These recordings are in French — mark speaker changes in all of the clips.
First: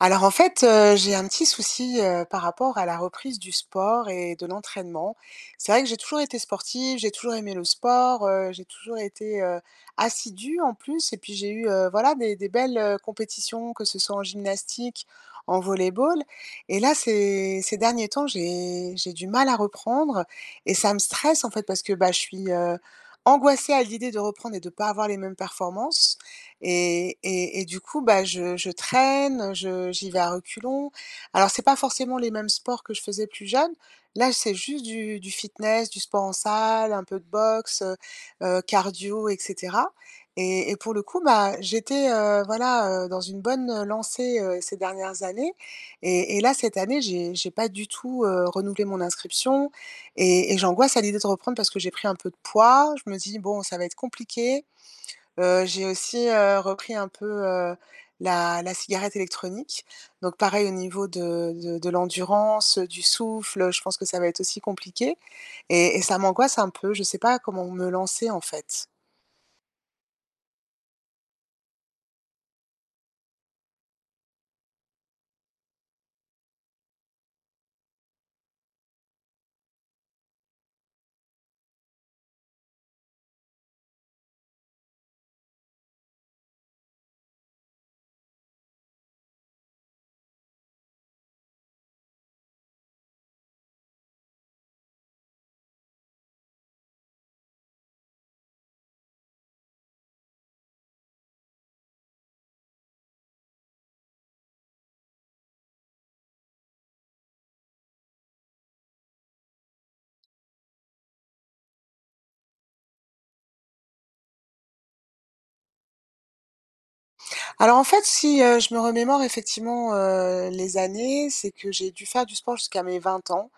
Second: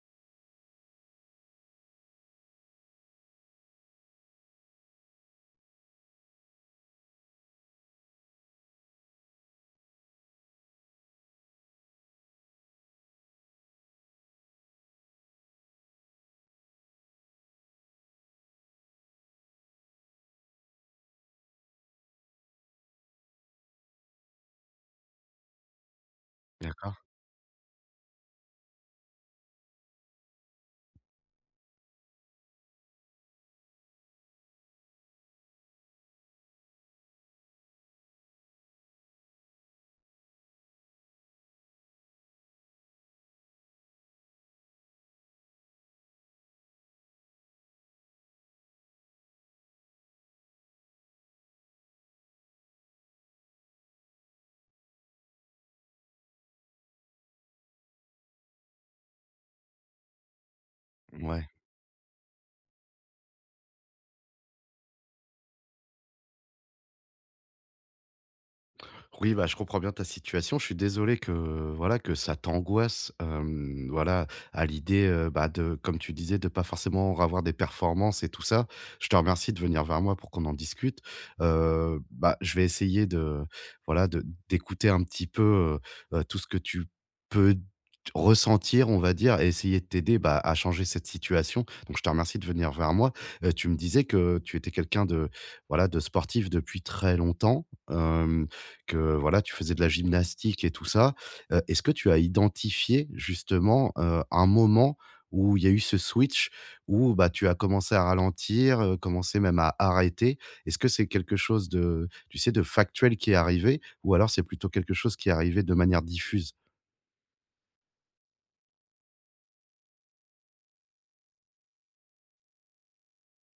Speaker 1: Alors en fait, j'ai un petit souci, par rapport à la reprise du sport et de l'entraînement. C'est vrai que j'ai toujours été sportive, j'ai toujours aimé le sport, j'ai toujours été, assidue en plus et puis j'ai eu, voilà des belles, compétitions, que ce soit en gymnastique, en volleyball. Et là, ces derniers temps, j'ai du mal à reprendre et ça me stresse en fait parce que, bah, je suis, angoissée à l'idée de reprendre et de ne pas avoir les mêmes performances.
Speaker 2: D'accord.
Speaker 1: Et du coup, bah, je traîne, je j'y vais à reculons. Alors c'est pas forcément les mêmes sports que je faisais plus jeune. Là, c'est juste du fitness, du sport en salle, un peu de boxe, cardio et cetera. Et pour le coup, bah, j'étais, voilà, dans une bonne lancée, ces dernières années. Et là, cette année, j'ai pas du tout, renouvelé mon inscription. Et j'angoisse à l'idée de reprendre parce que j'ai pris un peu de poids. Je me dis: «Bon, ça va être compliqué». J'ai aussi, repris un peu, la cigarette électronique. Donc pareil au niveau
Speaker 2: Mmh, ouais.
Speaker 1: de l'endurance, du souffle, je pense que ça va être aussi compliqué et ça m'angoisse un peu. Je ne sais pas comment me lancer, en fait.
Speaker 2: Oui, bah, je comprends bien ta situation. Je suis désolé que voilà que ça t'angoisse, hem, voilà, à l'idée, bah, de comme tu disais, de pas forcément avoir des performances et tout ça. Je te remercie de venir vers moi pour qu'on en discute. Bah, je vais essayer de voilà, de d'écouter un petit peu, tout ce que tu peux ressentir, on va dire et essayer de t'aider, bah, à changer cette situation. Donc je te remercie de venir vers moi. Tu me disais que tu étais quelqu'un de voilà, de sportif depuis très longtemps. Hem, que voilà, tu faisais de la gymnastique et tout ça. Est-ce que tu as identifié justement, un moment où il y a eu ce switch, où, bah, tu as commencé à ralentir, commencé même à arrêter? Est-ce que c'est quelque chose de tu sais, de factuel qui est arrivé ou alors c'est plutôt quelque chose qui est arrivé de manière diffuse?
Speaker 1: Alors en fait, si, je me remémore effectivement, les années, c'est que j'ai dû faire du sport jusqu'à mes 20 ans,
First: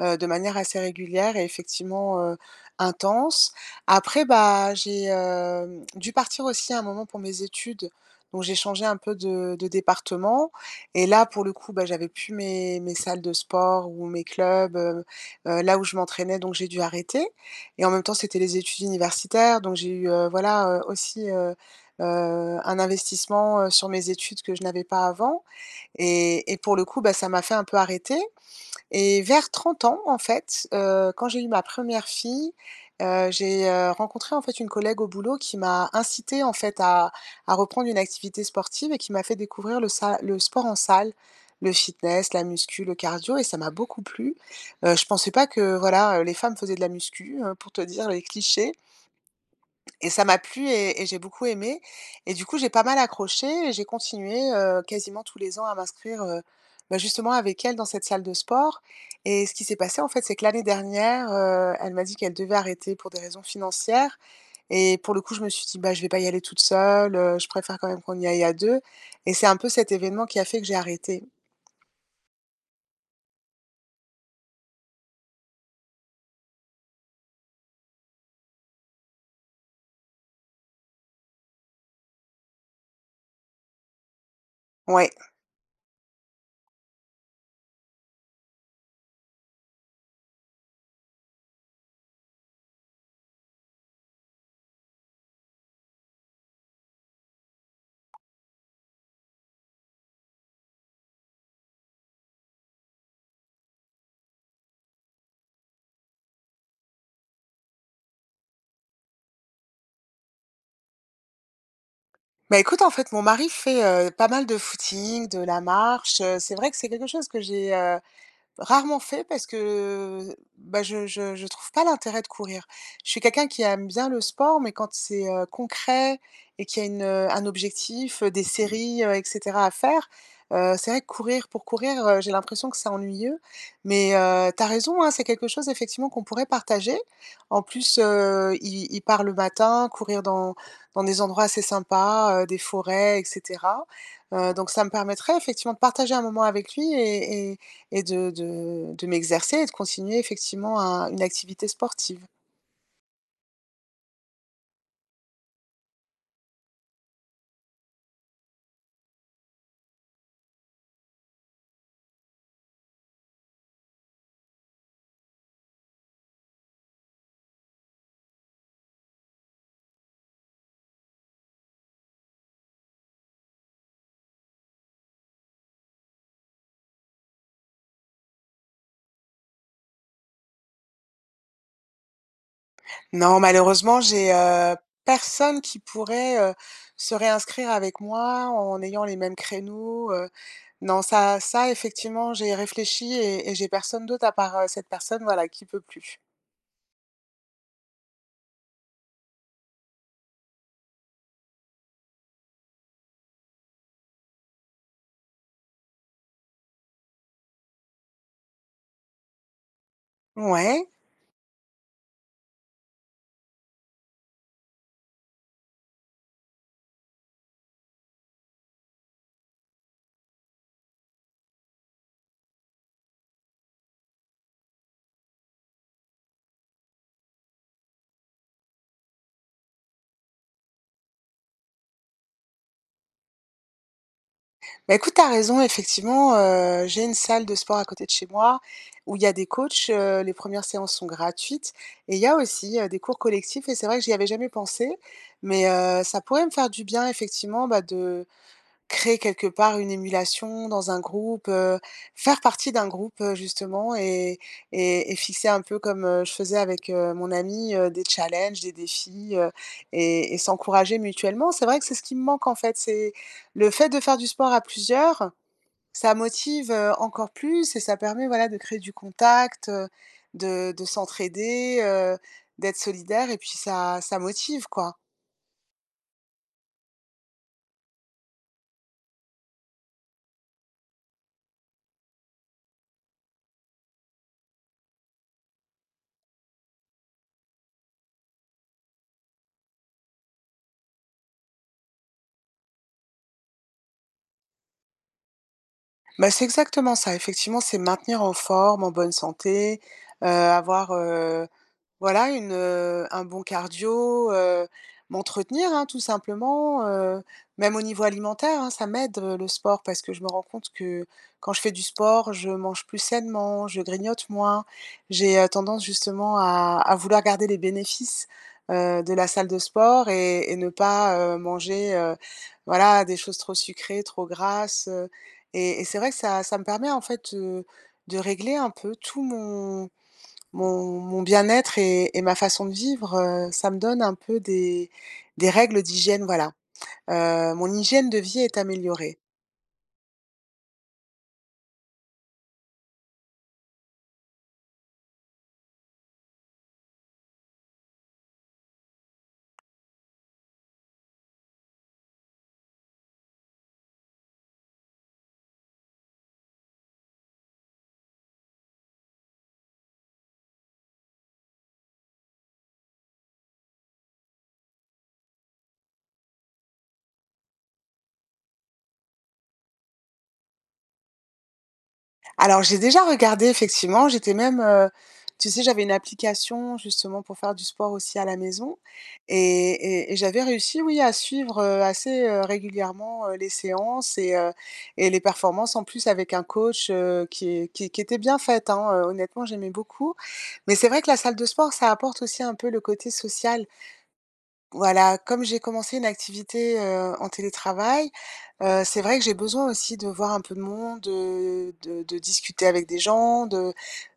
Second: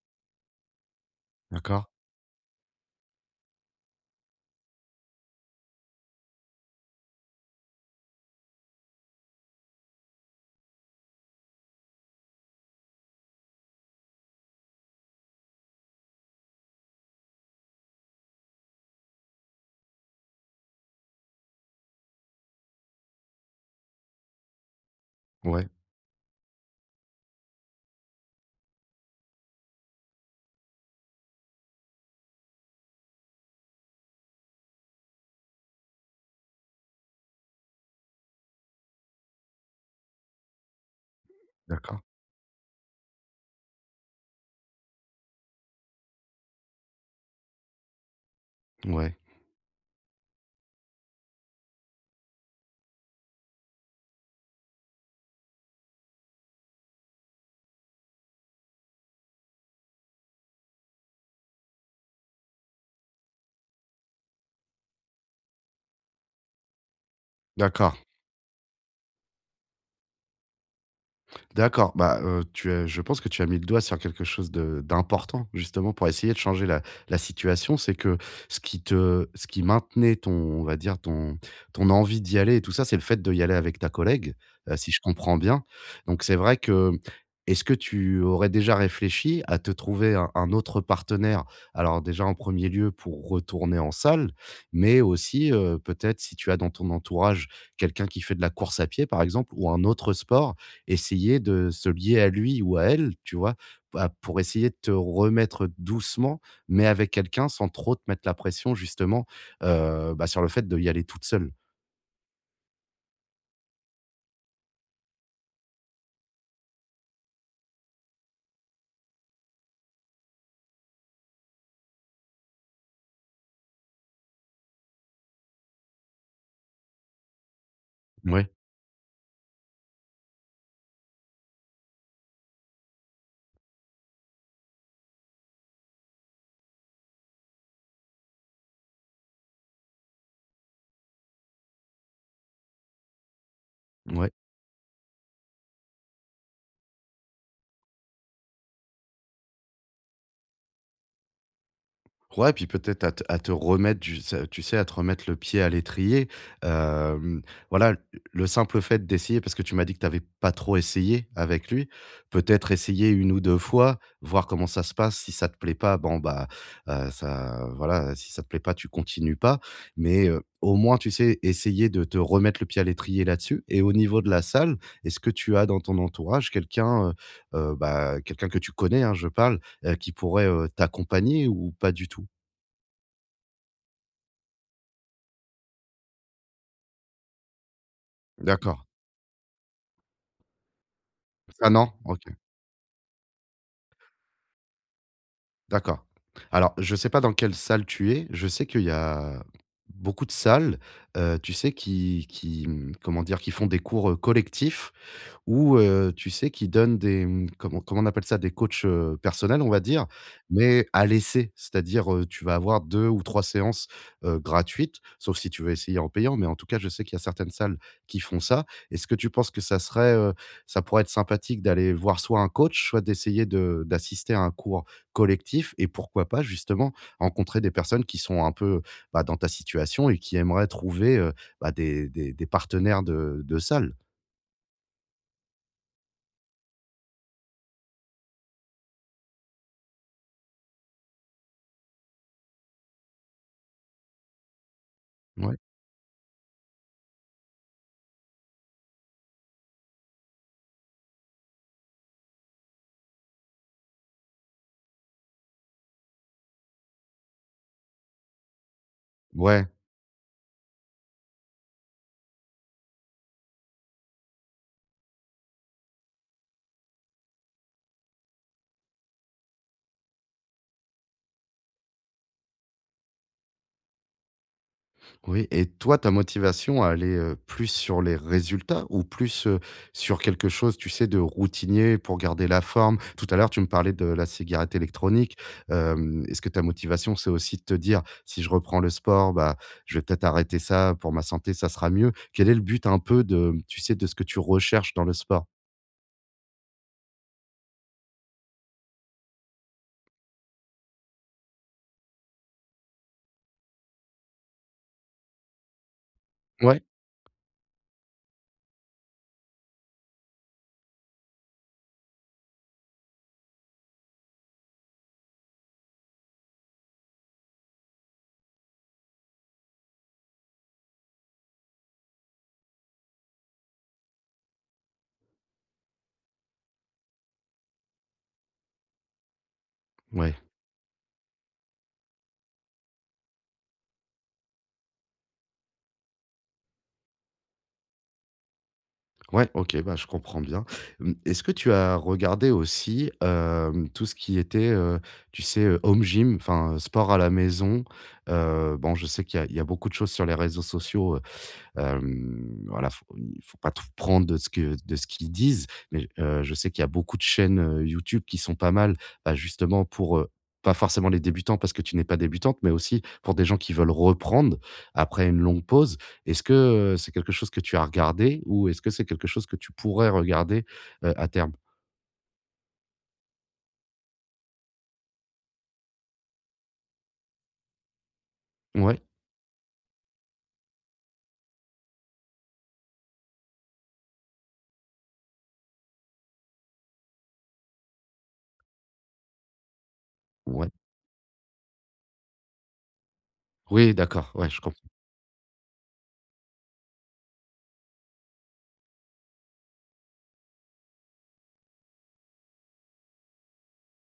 Speaker 1: de manière assez régulière et
Speaker 2: D'accord.
Speaker 1: effectivement, intense. Après, bah, j'ai, dû partir aussi à un moment pour mes études, donc j'ai changé un peu de département et là, pour le coup, bah, j'avais plus mes salles de sport ou mes clubs, là où je m'entraînais, donc j'ai dû arrêter et en même temps, c'était les études universitaires, donc j'ai eu, voilà, aussi, un investissement, sur mes études que je n'avais pas avant
Speaker 2: Ouais.
Speaker 1: et pour le coup, bah, ça m'a fait un peu arrêter et vers 30 ans, en fait, quand j'ai eu ma première fille, j'ai, rencontré, en fait, une collègue au boulot qui m'a incité en fait, à reprendre une activité sportive et qui m'a fait découvrir le sport en salle, le
Speaker 2: D'accord.
Speaker 1: fitness, la muscu, le cardio et ça m'a beaucoup plu. Je pensais pas que, voilà, les femmes faisaient de la muscu, pour te dire les clichés.
Speaker 2: Ouais.
Speaker 1: Et ça m'a plu et j'ai beaucoup aimé et du coup, j'ai pas mal accroché et j'ai continué, quasiment tous les ans à m'inscrire, bah, justement avec elle dans cette salle de sport et ce qui s'est passé, en fait, c'est que l'année dernière, elle m'a dit qu'elle devait arrêter pour des raisons financières et pour le coup, je me suis dit: «Bah, je vais pas y aller toute seule, je préfère quand
Speaker 2: d'accord.
Speaker 1: même qu'on y aille à deux» et c'est un peu cet événement qui a fait que j'ai arrêté.
Speaker 2: D'accord, bah, tu as je pense que tu as mis le doigt sur quelque chose de d'important justement pour essayer de changer la la situation. C'est que ce qui te ce qui maintenait ton on va dire ton ton envie d'y aller et tout ça, c'est le fait d'y aller avec ta collègue, si je
Speaker 1: Ouais.
Speaker 2: comprends bien. Donc c'est vrai que est-ce que tu aurais déjà réfléchi à te trouver un autre partenaire? Alors déjà en premier lieu pour retourner en salle, mais aussi, peut-être si tu as dans ton entourage quelqu'un qui fait de la course à pied par exemple ou un autre sport, essayer de se lier à lui ou à elle, tu vois? Bah, pour essayer de te remettre doucement, mais avec quelqu'un sans trop te mettre la pression justement, bah, sur le fait d'y aller toute seule.
Speaker 1: Bah, écoute, en fait, mon mari fait, pas mal de footing, de la marche. C'est vrai que c'est quelque chose que j'ai rarement fait parce que, bah, je trouve pas l'intérêt de courir. Je suis quelqu'un qui aime bien le sport, mais quand c'est, concret et qu'il y a une, un objectif, des
Speaker 2: Mouais,
Speaker 1: séries, et cetera à faire, c'est vrai que courir pour courir, j'ai l'impression que c'est ennuyeux. Mais, tu raison, hein, c'est quelque chose effectivement qu'on pourrait partager. En plus, il part le matin, courir dans des endroits assez sympas, des forêts et cetera.
Speaker 2: ouais.
Speaker 1: Donc ça me permettrait effectivement de partager un moment avec lui et de m'exercer et de continuer effectivement un une activité sportive.
Speaker 2: Ouais, puis peut-être à te remettre du sa tu sais, à te remettre le pied à l'étrier. Hem, voilà, le simple fait d'essayer, parce que tu m'as dit que tu avais pas trop essayé avec lui, peut-être essayer une ou 2 fois, voir comment ça se passe. Si ça te plaît pas, bon, bah, ça voilà, si ça te plaît pas, tu continues pas. Mais, au moins, tu sais, essayer de te remettre le pied à l'étrier là-dessus. Et au niveau de la salle, est-ce que tu as dans ton entourage quelqu'un, bah, quelqu'un que tu connais, hein, je parle, qui pourrait, t'accompagner ou pas du tout?
Speaker 1: Non, malheureusement, j'ai, personne qui pourrait, se réinscrire avec moi
Speaker 2: D'accord.
Speaker 1: en ayant les mêmes créneaux. Non, ça
Speaker 2: Ah
Speaker 1: ça
Speaker 2: non?
Speaker 1: effectivement,
Speaker 2: OK,
Speaker 1: j'ai réfléchi et j'ai personne d'autre à part, cette personne, voilà, qui peut
Speaker 2: d'accord.
Speaker 1: plus.
Speaker 2: Alors, je sais pas dans quelle salle tu es. Je sais qu'il y a beaucoup de salles, tu sais, qui, mmh, comment dire? Qui font des cours, collectifs. Ou tu sais, qui donnent des, mmh, comment comment on appelle ça? Des coachs, personnels, on va dire, mais
Speaker 1: Ouais.
Speaker 2: à l'essai. C'est-à-dire, tu vas avoir 2 ou 3 séances, gratuites, sauf si tu veux essayer en payant, mais en tout cas, je sais qu'il y a certaines salles qui font ça. Est-ce que tu penses que ça serait, ça pourrait être sympathique d'aller voir soit un coach, soit d'essayer de d'assister à un cours collectif et pourquoi pas, justement, rencontrer des personnes qui sont un peu, bah, dans ta situation et qui aimeraient trouver, bah, des partenaires de salle?
Speaker 1: Bah, écoute, t'as raison, effectivement, j'ai une salle de sport à côté de chez moi où il y a des coachs, les premières séances sont gratuites et il y a aussi, des cours collectifs et c'est vrai que j'y avais jamais pensé,
Speaker 2: Ouais.
Speaker 1: mais ça pourrait me faire du bien effectivement, bah, de créer quelque part une émulation dans un groupe, faire partie d'un groupe, justement et fixer un peu comme, je faisais avec, mon ami, des challenges, des défis,
Speaker 2: Ouais.
Speaker 1: et s'encourager mutuellement. C'est vrai que c'est ce qui me manque, en fait, c'est le fait de faire du sport à plusieurs, ça motive, encore plus et ça permet, voilà, de créer du contact, de s'entraider, d'être solidaire et puis ça motive, quoi.
Speaker 2: Oui et toi, ta motivation à aller, plus sur les résultats ou plus, sur quelque chose, tu sais, de routinier pour garder la forme? Tout à l'heure, tu me parlais de la cigarette électronique. Hem, est-ce que ta motivation, c'est aussi de te dire: «Si je reprends le sport, bah, je vais peut-être arrêter ça, pour ma santé, ça sera mieux»? Quel est le but un peu de, tu sais, de ce que tu recherches dans le sport?
Speaker 1: Bah, c'est exactement ça. Effectivement, c'est maintenir en forme, en bonne santé, avoir, voilà, un bon cardio, m'entretenir, hein, tout
Speaker 2: Ouais,
Speaker 1: simplement, même au niveau alimentaire, hein, ça m'aide, le sport parce que je me rends compte que quand je fais du sport, je mange plus sainement, je grignote moins. J'ai, tendance justement à vouloir garder les bénéfices, de la salle de sport et ne pas, manger, voilà, des choses trop sucrées, trop grasses, et c'est vrai que ça me permet en fait, de régler un peu tout mon
Speaker 2: ouais.
Speaker 1: mon mon bien-être et ma façon de vivre. Ça me donne un peu des règles d'hygiène, voilà. Mon hygiène de vie est améliorée.
Speaker 2: Ouais, OK, bah, je comprends bien. Mmh, est-ce que tu as regardé aussi, hem, tout ce qui était, tu sais, home gym, enfin, sport à la maison? Bon, je sais qu'il y a il y a beaucoup de choses sur les réseaux sociaux. Hem, voilà, faut il faut pas tout prendre de ce que de ce qu'ils disent, mais je sais qu'il y a beaucoup de chaînes, YouTube qui sont pas mal, bah, justement pour, pas forcément les débutants parce que tu n'es pas débutante, mais aussi pour des gens qui veulent reprendre après une longue pause. Est-ce que, c'est quelque chose que tu as regardé ou est-ce que c'est quelque chose que tu pourrais regarder, à terme?
Speaker 1: Alors j'ai déjà regardé effectivement, j'étais même, tu sais, j'avais une application justement pour faire du sport aussi à la maison
Speaker 2: Ouais,
Speaker 1: et et j'avais réussi, oui, à suivre, assez, régulièrement, les séances et et les performances en plus avec un coach, qui est qui était bien faite, hein, honnêtement j'aimais beaucoup.
Speaker 2: ouais.
Speaker 1: Mais c'est vrai que la salle de sport, ça apporte aussi un peu le côté social.
Speaker 2: Oui, d'accord, ouais, je comprends.
Speaker 1: Voilà, comme j'ai commencé une activité, en télétravail, c'est vrai que j'ai besoin aussi de voir un peu de monde, de discuter avec des gens, de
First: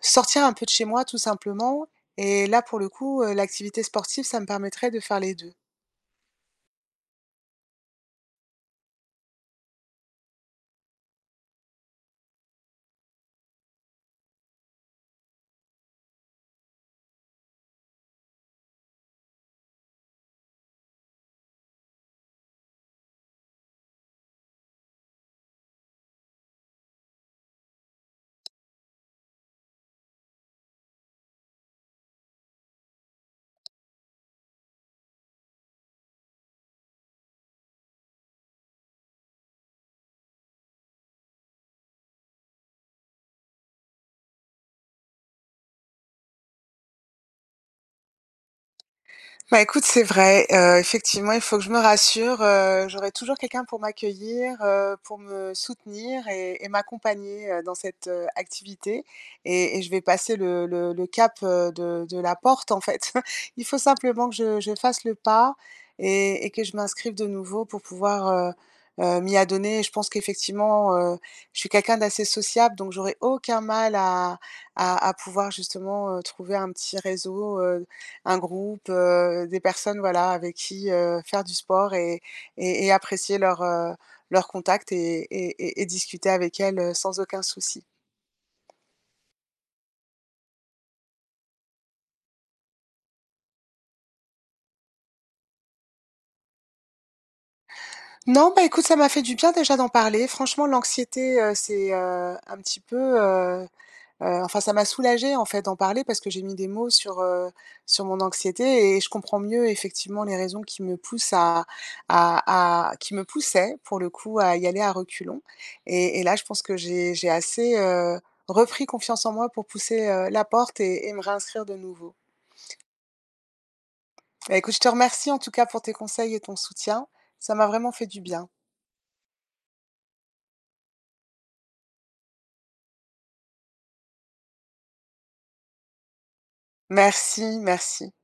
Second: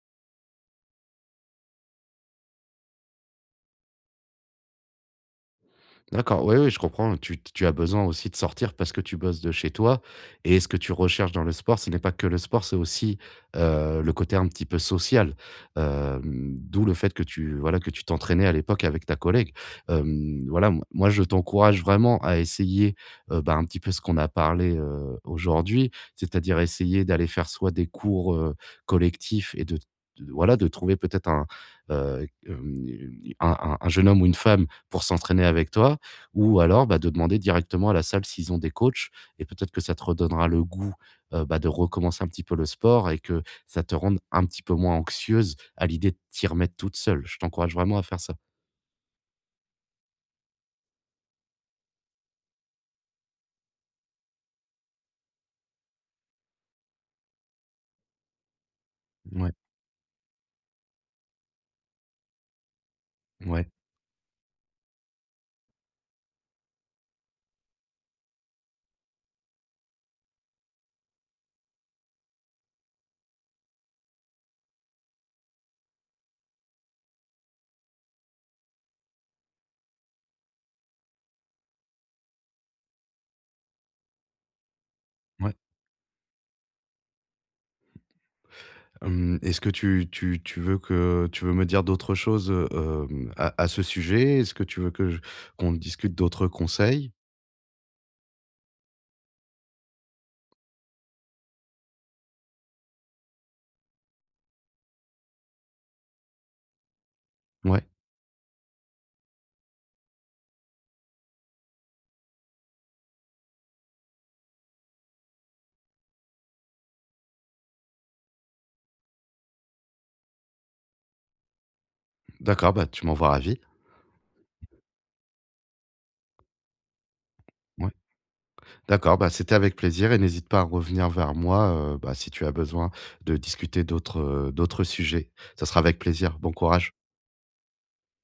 Speaker 1: sortir un peu de chez moi tout simplement et là, pour le coup, l'activité sportive, ça me permettrait de faire les 2.
Speaker 2: D'accord, oui, oui, je comprends. Tu tu as besoin aussi de sortir parce que tu bosses de chez toi et ce que tu recherches dans le sport, ce n'est pas que le sport, c'est aussi, le côté un petit peu social. Hem, d'où le fait que tu voilà, que tu t'entraînais à l'époque avec ta collègue. Hem, voilà, m moi, je t'encourage vraiment à essayer, bah, un petit peu ce qu'on a parlé, aujourd'hui, c'est-à-dire essayer d'aller faire soit des cours, collectifs et de t voilà, de trouver peut-être un, heu, hem, un jeune homme ou une femme pour s'entraîner avec toi ou alors bah, de demander directement à la salle s'ils ont des coachs et peut-être que ça te redonnera le goût, bah, de recommencer un petit peu le sport et que ça te rende un petit peu moins anxieuse à l'idée de t'y remettre toute seule. Je t'encourage vraiment à faire ça.
Speaker 1: Bah, écoute, c'est vrai, effectivement, il faut que je me rassure. J'aurai toujours quelqu'un pour m'accueillir, pour me soutenir et m'accompagner, dans cette, activité
Speaker 2: Ouais,
Speaker 1: et je vais passer le cap, de la porte, en fait. Il
Speaker 2: ouais,
Speaker 1: faut simplement que je fasse le pas et que je m'inscrive de nouveau pour pouvoir, m'y adonner et je pense qu'effectivement, je suis quelqu'un d'assez sociable donc j'aurai aucun mal à pouvoir justement, trouver un petit réseau, un groupe, des personnes, voilà, avec qui, faire du sport et et apprécier leur contact et et
Speaker 2: ouais.
Speaker 1: et et discuter avec elles, sans aucun souci.
Speaker 2: Hem, est-ce que tu tu tu veux que tu veux me dire d'autres choses, à ce sujet? Est-ce que tu veux que je qu'on discute d'autres conseils?
Speaker 1: Non, bah, écoute, ça m'a fait du bien déjà d'en parler. Franchement, l'anxiété, c'est, un petit peu. Enfin ça m'a soulagée en fait d'en parler parce que j'ai mis des mots sur,
Speaker 2: Ouais,
Speaker 1: sur mon anxiété et je comprends mieux effectivement les raisons qui me poussent à qui me poussaient pour le coup à y aller à reculons et là je pense que j'ai assez, repris confiance en moi pour pousser, la porte et me réinscrire de nouveau.
Speaker 2: d'accord, bah, tu m'envoies ravi.
Speaker 1: Bah, écoute, je te remercie en tout cas pour tes conseils et ton soutien. Ça m'a
Speaker 2: Ouais.
Speaker 1: vraiment fait du bien.
Speaker 2: D'accord, bah, c'était avec plaisir et n'hésite pas à revenir vers moi, bah, si tu as besoin de discuter d'autres, d'autres sujets. Ça sera avec plaisir. Bon courage.
Speaker 1: Merci, merci.